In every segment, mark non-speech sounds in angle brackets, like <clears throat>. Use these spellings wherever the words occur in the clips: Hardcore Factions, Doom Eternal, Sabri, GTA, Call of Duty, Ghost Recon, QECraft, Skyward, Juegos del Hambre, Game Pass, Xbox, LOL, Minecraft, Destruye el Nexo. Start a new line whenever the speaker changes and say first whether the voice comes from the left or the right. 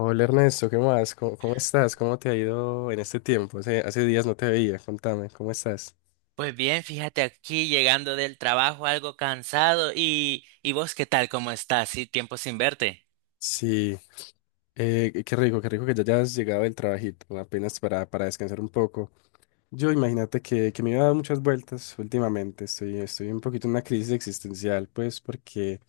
left: Hola Ernesto, ¿qué más? ¿¿Cómo estás? ¿Cómo te ha ido en este tiempo? Hace días no te veía, contame, ¿cómo estás?
right: Pues bien, fíjate aquí llegando del trabajo algo cansado y vos qué tal, cómo estás, sí, tiempo sin verte.
left: Sí, qué rico que ya hayas llegado del trabajito, apenas para descansar un poco. Yo imagínate que me iba a dar muchas vueltas últimamente. Estoy un poquito en una crisis existencial, pues, porque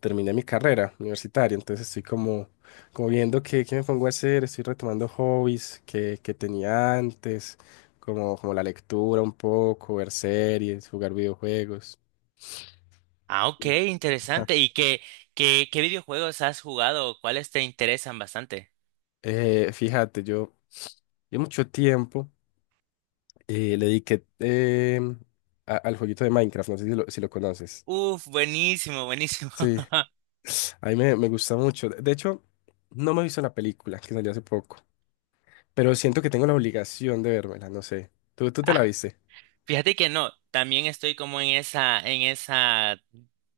left: terminé mi carrera universitaria. Entonces estoy como viendo qué me pongo a hacer. Estoy retomando hobbies que tenía antes, como la lectura un poco, ver series, jugar videojuegos.
right: Ah, ok,
left: Ajá.
right: interesante.
left: <laughs>
right: ¿Y qué videojuegos has jugado? ¿Cuáles te interesan bastante?
left: Fíjate, yo mucho tiempo le dediqué al jueguito de Minecraft. No sé si lo conoces.
right: Uf, buenísimo, buenísimo.
left: Sí. A mí me gusta mucho. De hecho, no me he visto la película que salió hace poco, pero siento que tengo la obligación de vérmela, no sé. ¿Tú te la
right: <laughs>
left: viste?
right: Fíjate que no, también estoy como en esa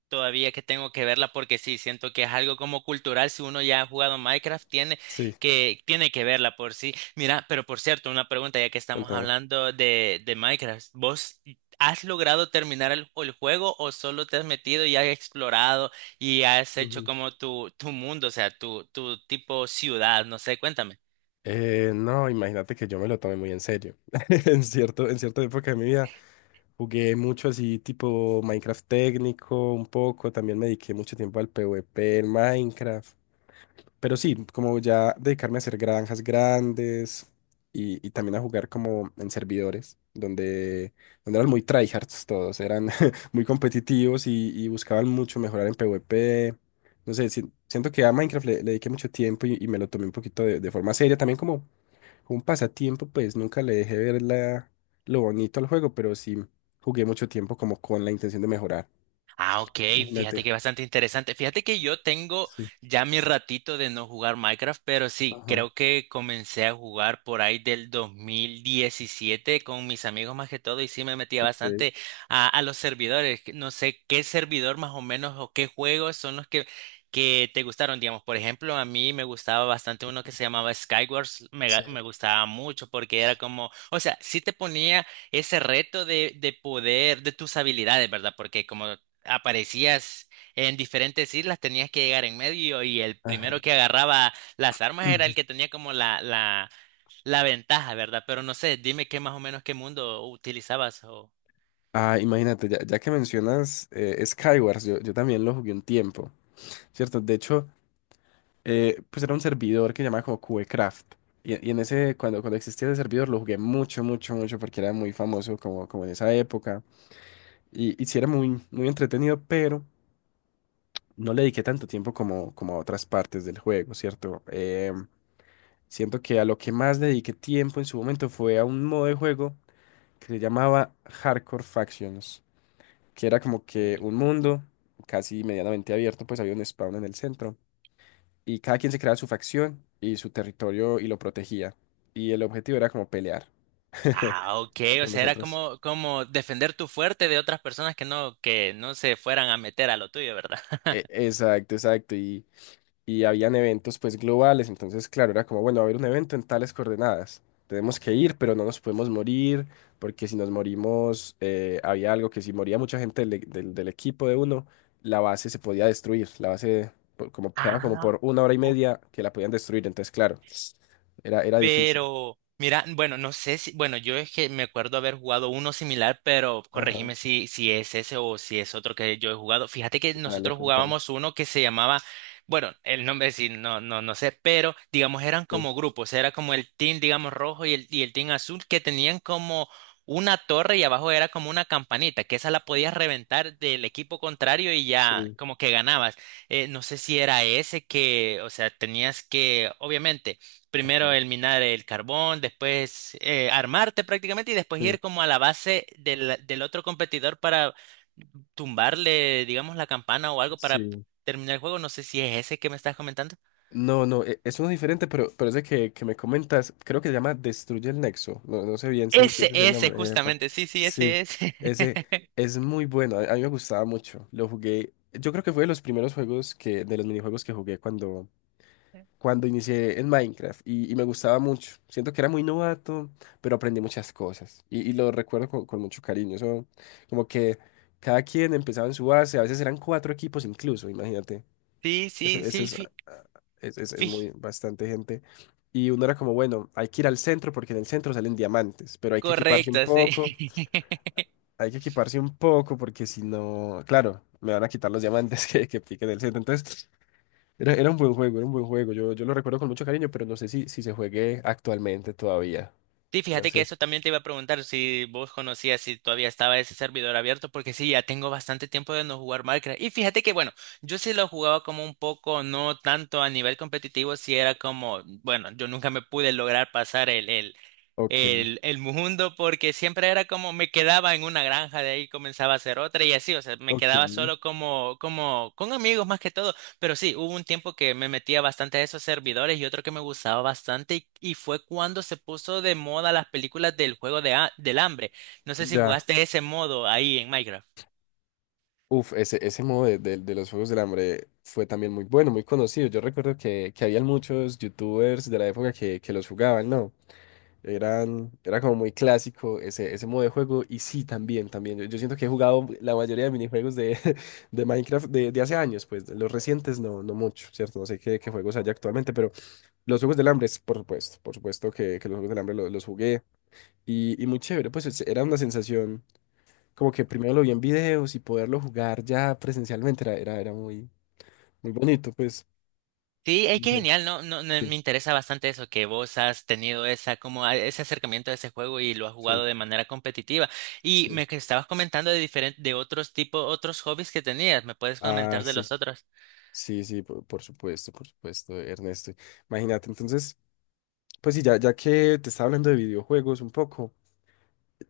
right: todavía que tengo que verla porque sí, siento que es algo como cultural. Si uno ya ha jugado Minecraft, tiene
left: Sí,
right: que, tiene que verla por sí. Mira, pero por cierto, una pregunta ya que estamos
left: contame.
right: hablando de Minecraft. ¿Vos has logrado terminar el juego o solo te has metido y has explorado y has hecho
left: Ujú.
right: como tu mundo, o sea, tu tipo ciudad? No sé, cuéntame.
left: No, imagínate que yo me lo tomé muy en serio. <laughs> En cierta época de mi vida jugué mucho así, tipo Minecraft técnico, un poco. También me dediqué mucho tiempo al PvP en Minecraft. Pero sí, como ya dedicarme a hacer granjas grandes y también a jugar como en servidores, donde eran muy tryhards todos, eran <laughs> muy competitivos y buscaban mucho mejorar en PvP. No sé, siento que a Minecraft le dediqué mucho tiempo y me lo tomé un poquito de forma seria, también como un pasatiempo, pues nunca le dejé ver lo bonito al juego, pero sí jugué mucho tiempo como con la intención de mejorar.
right: Ah, ok, fíjate
left: Imagínate.
right: que bastante interesante. Fíjate que yo tengo
left: Sí.
right: ya mi ratito de no jugar Minecraft, pero sí,
left: Ajá.
right: creo que comencé a jugar por ahí del 2017 con mis amigos más que todo y sí me metía
left: Ok.
right: bastante a los servidores. Que no sé qué servidor más o menos o qué juegos son los que te gustaron, digamos. Por ejemplo, a mí me gustaba bastante uno que se llamaba Skyward,
left: Sí.
right: me gustaba mucho porque era como, o sea, sí te ponía ese reto de poder, de tus habilidades, ¿verdad? Porque como aparecías en diferentes islas, tenías que llegar en medio y el
left: Ajá.
right: primero que agarraba las armas era el que
left: <clears throat>
right: tenía como la ventaja, ¿verdad? Pero no sé, dime qué más o menos qué mundo utilizabas o...
left: Ah, imagínate, ya que mencionas Skywars, yo también lo jugué un tiempo, ¿cierto? De hecho, pues era un servidor que llamaba como QECraft. Y en ese, cuando existía ese servidor, lo jugué mucho, mucho, mucho, porque era muy famoso como en esa época. Y sí era muy, muy entretenido, pero no le dediqué tanto tiempo como a otras partes del juego, ¿cierto? Siento que a lo que más le dediqué tiempo en su momento fue a un modo de juego que se llamaba Hardcore Factions. Que era como que
right: Ok.
left: un mundo casi medianamente abierto, pues había un spawn en el centro y cada quien se creaba su facción y su territorio y lo protegía. Y el objetivo era como pelear
right: Ah, ok,
left: <laughs>
right: o
left: con
right: sea, era
left: nosotros.
right: como defender tu fuerte de otras personas que no se fueran a meter a lo tuyo, ¿verdad? <laughs>
left: Exacto, exacto. Y habían eventos pues globales, entonces claro, era como, bueno, va a haber un evento en tales coordenadas, tenemos que ir, pero no nos podemos morir, porque si nos morimos, había algo que si moría mucha gente del equipo de uno, la base se podía destruir, la base quedaba como
right: Ah,
left: por una hora y
right: ok.
left: media que la podían destruir, entonces claro, era difícil.
right: Pero, mira, bueno, no sé si, bueno, yo es que me acuerdo haber jugado uno similar, pero
left: Ajá,
right: corregime si es ese o si es otro que yo he jugado. Fíjate que
left: dale,
right: nosotros
left: contame.
right: jugábamos uno que se llamaba, bueno, el nombre sí, no, no, no sé, pero digamos eran
left: Sí,
right: como grupos, era como el team, digamos, rojo y y el team azul que tenían como una torre y abajo era como una campanita, que esa la podías reventar del equipo contrario y ya
left: sí,
right: como que ganabas. No sé si era ese que, o sea, tenías que, obviamente.
left: ajá,
right: Primero el minar el carbón, después armarte prácticamente y después
left: sí,
right: ir como a la base del otro competidor para tumbarle, digamos, la campana o algo para
left: sí.
right: terminar el juego. No sé si es ese que me estás comentando.
left: No, no, es uno diferente, pero ese que me comentas, creo que se llama Destruye el Nexo. No, no sé bien si, si
right: Ese,
left: ese es el
right: ese,
left: nombre, jefa.
right: justamente. Sí, sí,
left: Sí,
right: ese es.
left: ese
right: <laughs>
left: es muy bueno. A mí me gustaba mucho. Lo jugué. Yo creo que fue de los primeros juegos de los minijuegos que jugué cuando inicié en Minecraft. Y me gustaba mucho. Siento que era muy novato, pero aprendí muchas cosas. Y lo recuerdo con mucho cariño. Eso, como que cada quien empezaba en su base. A veces eran cuatro equipos incluso, imagínate.
right: Sí, sí,
left: Ese
right: sí,
left: es, ah, es- Es
right: fi-
left: muy bastante gente. Y uno era como, bueno, hay que ir al centro porque en el centro salen diamantes, pero hay que equiparse un
right: correcto, sí.
left: poco,
right: <laughs>
left: hay que equiparse un poco porque si no, claro, me van a quitar los diamantes <laughs> que piquen el centro. Entonces, era un buen juego, era un buen juego. Yo lo recuerdo con mucho cariño, pero no sé si, si se juegue actualmente todavía.
right: Sí,
left: No
right: fíjate que
left: sé.
right: eso también te iba a preguntar si vos conocías si todavía estaba ese servidor abierto, porque sí, ya tengo bastante tiempo de no jugar Minecraft. Y fíjate que, bueno, yo sí lo jugaba como un poco, no tanto a nivel competitivo, si era como, bueno, yo nunca me pude lograr pasar el, el,
left: Ok,
right: el, el mundo porque siempre era como me quedaba en una granja, de ahí comenzaba a hacer otra y así, o sea, me
left: ok.
right: quedaba solo como con amigos más que todo, pero sí, hubo un tiempo que me metía bastante a esos servidores y otro que me gustaba bastante y fue cuando se puso de moda las películas del juego del hambre. No sé si
left: Ya.
right: jugaste ese modo ahí en Minecraft.
left: Uf, ese modo de los Juegos del Hambre fue también muy bueno, muy conocido. Yo recuerdo que habían muchos youtubers de la época que los jugaban, ¿no? Era como muy clásico ese modo de juego. Y sí, también, también. Yo siento que he jugado la mayoría de minijuegos <laughs> de Minecraft de hace años, pues de los recientes no, no mucho, ¿cierto? No sé qué, qué juegos hay actualmente, pero los Juegos del Hambre, por supuesto que los Juegos del Hambre jugué. Y muy chévere, pues era una sensación como que primero lo vi en videos y poderlo jugar ya presencialmente era muy, muy bonito, pues.
right: Sí, es
left: No
right: que
left: sé,
right: genial, ¿no? No, no, me
left: sí,
right: interesa bastante eso, que vos has tenido esa, como ese acercamiento a ese juego y lo has
left: sí,
right: jugado de manera competitiva. Y
left: sí.
right: me que estabas comentando de diferentes, de otros tipos, otros hobbies que tenías. ¿Me puedes
left: Ah,
right: comentar de
left: sí,
right: los otros?
left: sí, sí, por supuesto, Ernesto. Imagínate, entonces, pues sí, ya que te estaba hablando de videojuegos un poco,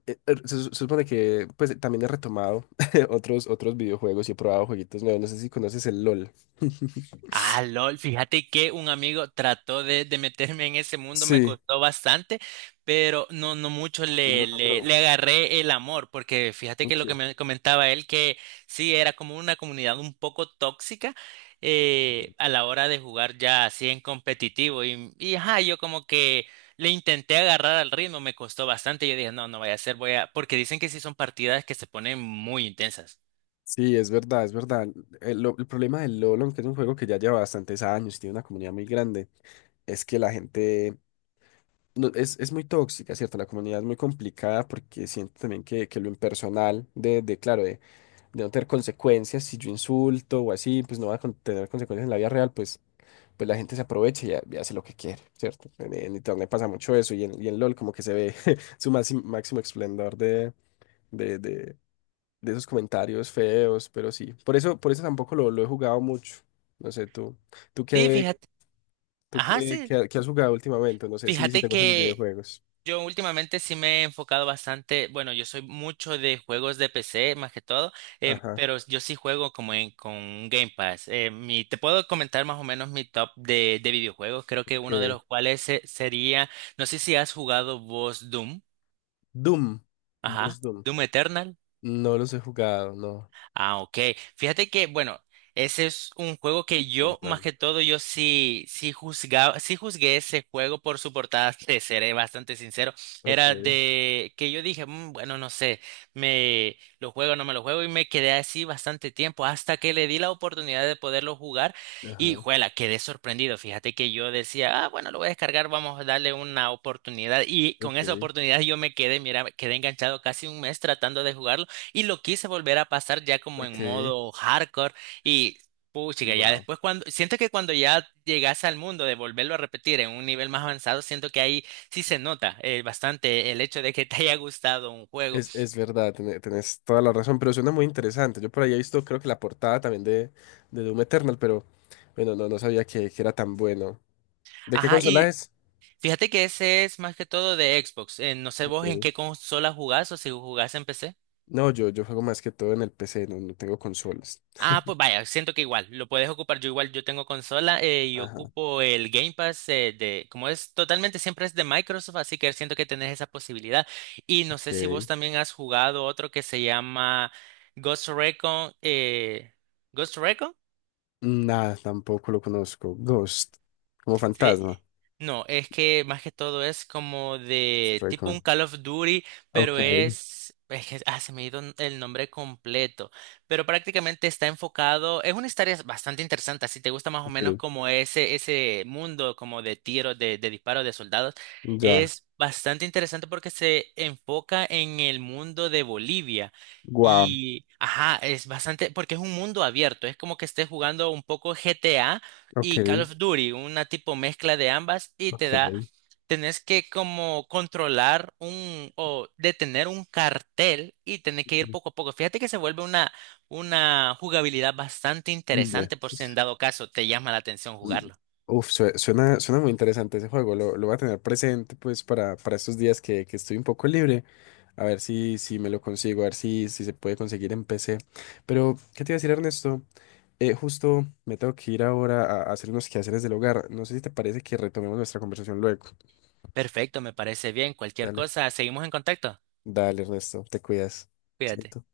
left: se supone que pues también he retomado <laughs> otros videojuegos y he probado jueguitos nuevos. No sé si conoces el LOL. <laughs>
right: Ah, LOL, fíjate que un amigo trató de meterme en ese mundo, me
left: Sí.
right: costó bastante, pero no, no mucho
left: No lo
right: le, le,
left: logró.
right: le agarré el amor, porque fíjate que
left: Ok.
right: lo que me comentaba él, que sí, era como una comunidad un poco tóxica a la hora de jugar ya así en competitivo, y ajá, yo como que le intenté agarrar al ritmo, me costó bastante, yo dije, no, no vaya a ser, voy a, porque dicen que sí son partidas que se ponen muy intensas.
left: Sí, es verdad, es verdad. El problema del LoL, aunque es un juego que ya lleva bastantes años y tiene una comunidad muy grande, es que la gente es muy tóxica, ¿cierto? La comunidad es muy complicada porque siento también que lo impersonal, de claro, de no tener consecuencias, si yo insulto o así, pues no va a tener consecuencias en la vida real, pues, pues la gente se aprovecha y hace lo que quiere, ¿cierto? En Internet pasa mucho eso y en LoL como que se ve <laughs> su máximo, máximo esplendor de, de de esos comentarios feos, pero sí. Por eso tampoco lo he jugado mucho. No sé, tú
right: Sí,
left: qué,
right: fíjate,
left: tú
right: ajá,
left: qué,
right: sí.
left: qué- qué has jugado últimamente, no sé si, si
right: Fíjate
left: te gustan los
right: que
left: videojuegos.
right: yo últimamente sí me he enfocado bastante, bueno, yo soy mucho de juegos de PC más que todo,
left: Ajá,
right: pero yo sí juego como con un Game Pass. Te puedo comentar más o menos mi top de videojuegos, creo que uno de
left: ok.
right: los cuales sería, no sé si has jugado vos Doom,
left: Doom, vos
right: ajá,
left: Doom.
right: Doom Eternal.
left: No los he jugado, no.
right: Ah, ok. Fíjate que, bueno, ese es un juego que yo, más
left: Contame.
right: que todo, yo sí, sí juzgaba, sí juzgué ese juego por su portada, <laughs> te seré bastante sincero.
left: Ok,
right: Era de que yo dije, "Mm, bueno, no sé, me lo juego, no me lo juego, y me quedé así bastante tiempo hasta que le di la oportunidad de poderlo jugar y,
left: ajá,
right: juela, quedé sorprendido. Fíjate que yo decía, ah, bueno, lo voy a descargar, vamos a darle una oportunidad. Y con esa
left: ok,
right: oportunidad yo me quedé, mira, quedé enganchado casi un mes tratando de jugarlo. Y lo quise volver a pasar ya como en
left: ok.
right: modo hardcore y puchica, ya
left: Wow.
right: después cuando siento que cuando ya llegas al mundo de volverlo a repetir en un nivel más avanzado, siento que ahí sí se nota bastante el hecho de que te haya gustado un juego.
left: Es verdad, tenés toda la razón, pero suena muy interesante. Yo por ahí he visto, creo que la portada también de Doom Eternal, pero bueno, no, no sabía que era tan bueno. ¿De qué
right: Ajá,
left: consola
right: y
left: es?
right: fíjate que ese es más que todo de Xbox. No sé vos en
left: Ok.
right: qué consola jugás o si jugás en PC.
left: No, yo juego más que todo en el PC, no, no tengo consolas.
right: Ah, pues vaya, siento que igual, lo puedes ocupar. Yo igual, yo tengo consola y
left: Ajá,
right: ocupo el Game Pass como es totalmente, siempre es de Microsoft, así que siento que tenés esa posibilidad. Y no sé si vos
left: ok.
right: también has jugado otro que se llama Ghost Recon. ¿Ghost Recon?
left: Nada, tampoco lo conozco. Ghost, como
right: Sí,
left: fantasma.
right: no, es que más que todo es como de tipo
left: Recon.
right: un Call of Duty,
left: Ok,
right: pero es que se me ha ido el nombre completo, pero prácticamente está enfocado, es una historia bastante interesante, si te gusta más o menos
left: ok.
right: como ese mundo como de tiros, de disparos de soldados,
left: Ya.
right: es bastante interesante porque se enfoca en el mundo de Bolivia.
left: Wow.
right: Y, ajá, es bastante, porque es un mundo abierto, es como que estés jugando un poco GTA,
left: Ok,
right: y Call of Duty, una tipo mezcla de ambas y te
left: ok.
right: da, tenés que como controlar un o detener un cartel y tenés que ir poco a poco. Fíjate que se vuelve una jugabilidad bastante
left: Ve,
right: interesante por si en
left: pues,
right: dado caso te llama la atención
left: mm,
right: jugarlo.
left: uf, suena, suena muy interesante ese juego. Lo voy a tener presente pues para estos días que estoy un poco libre. A ver si, si me lo consigo, a ver si, si se puede conseguir en PC. Pero, ¿qué te iba a decir, Ernesto? Justo me tengo que ir ahora a hacer unos quehaceres del hogar. No sé si te parece que retomemos nuestra conversación luego.
right: Perfecto, me parece bien. Cualquier
left: Dale.
right: cosa, seguimos en contacto.
left: Dale, Ernesto, te cuidas.
right: Cuídate.
left: Chaito.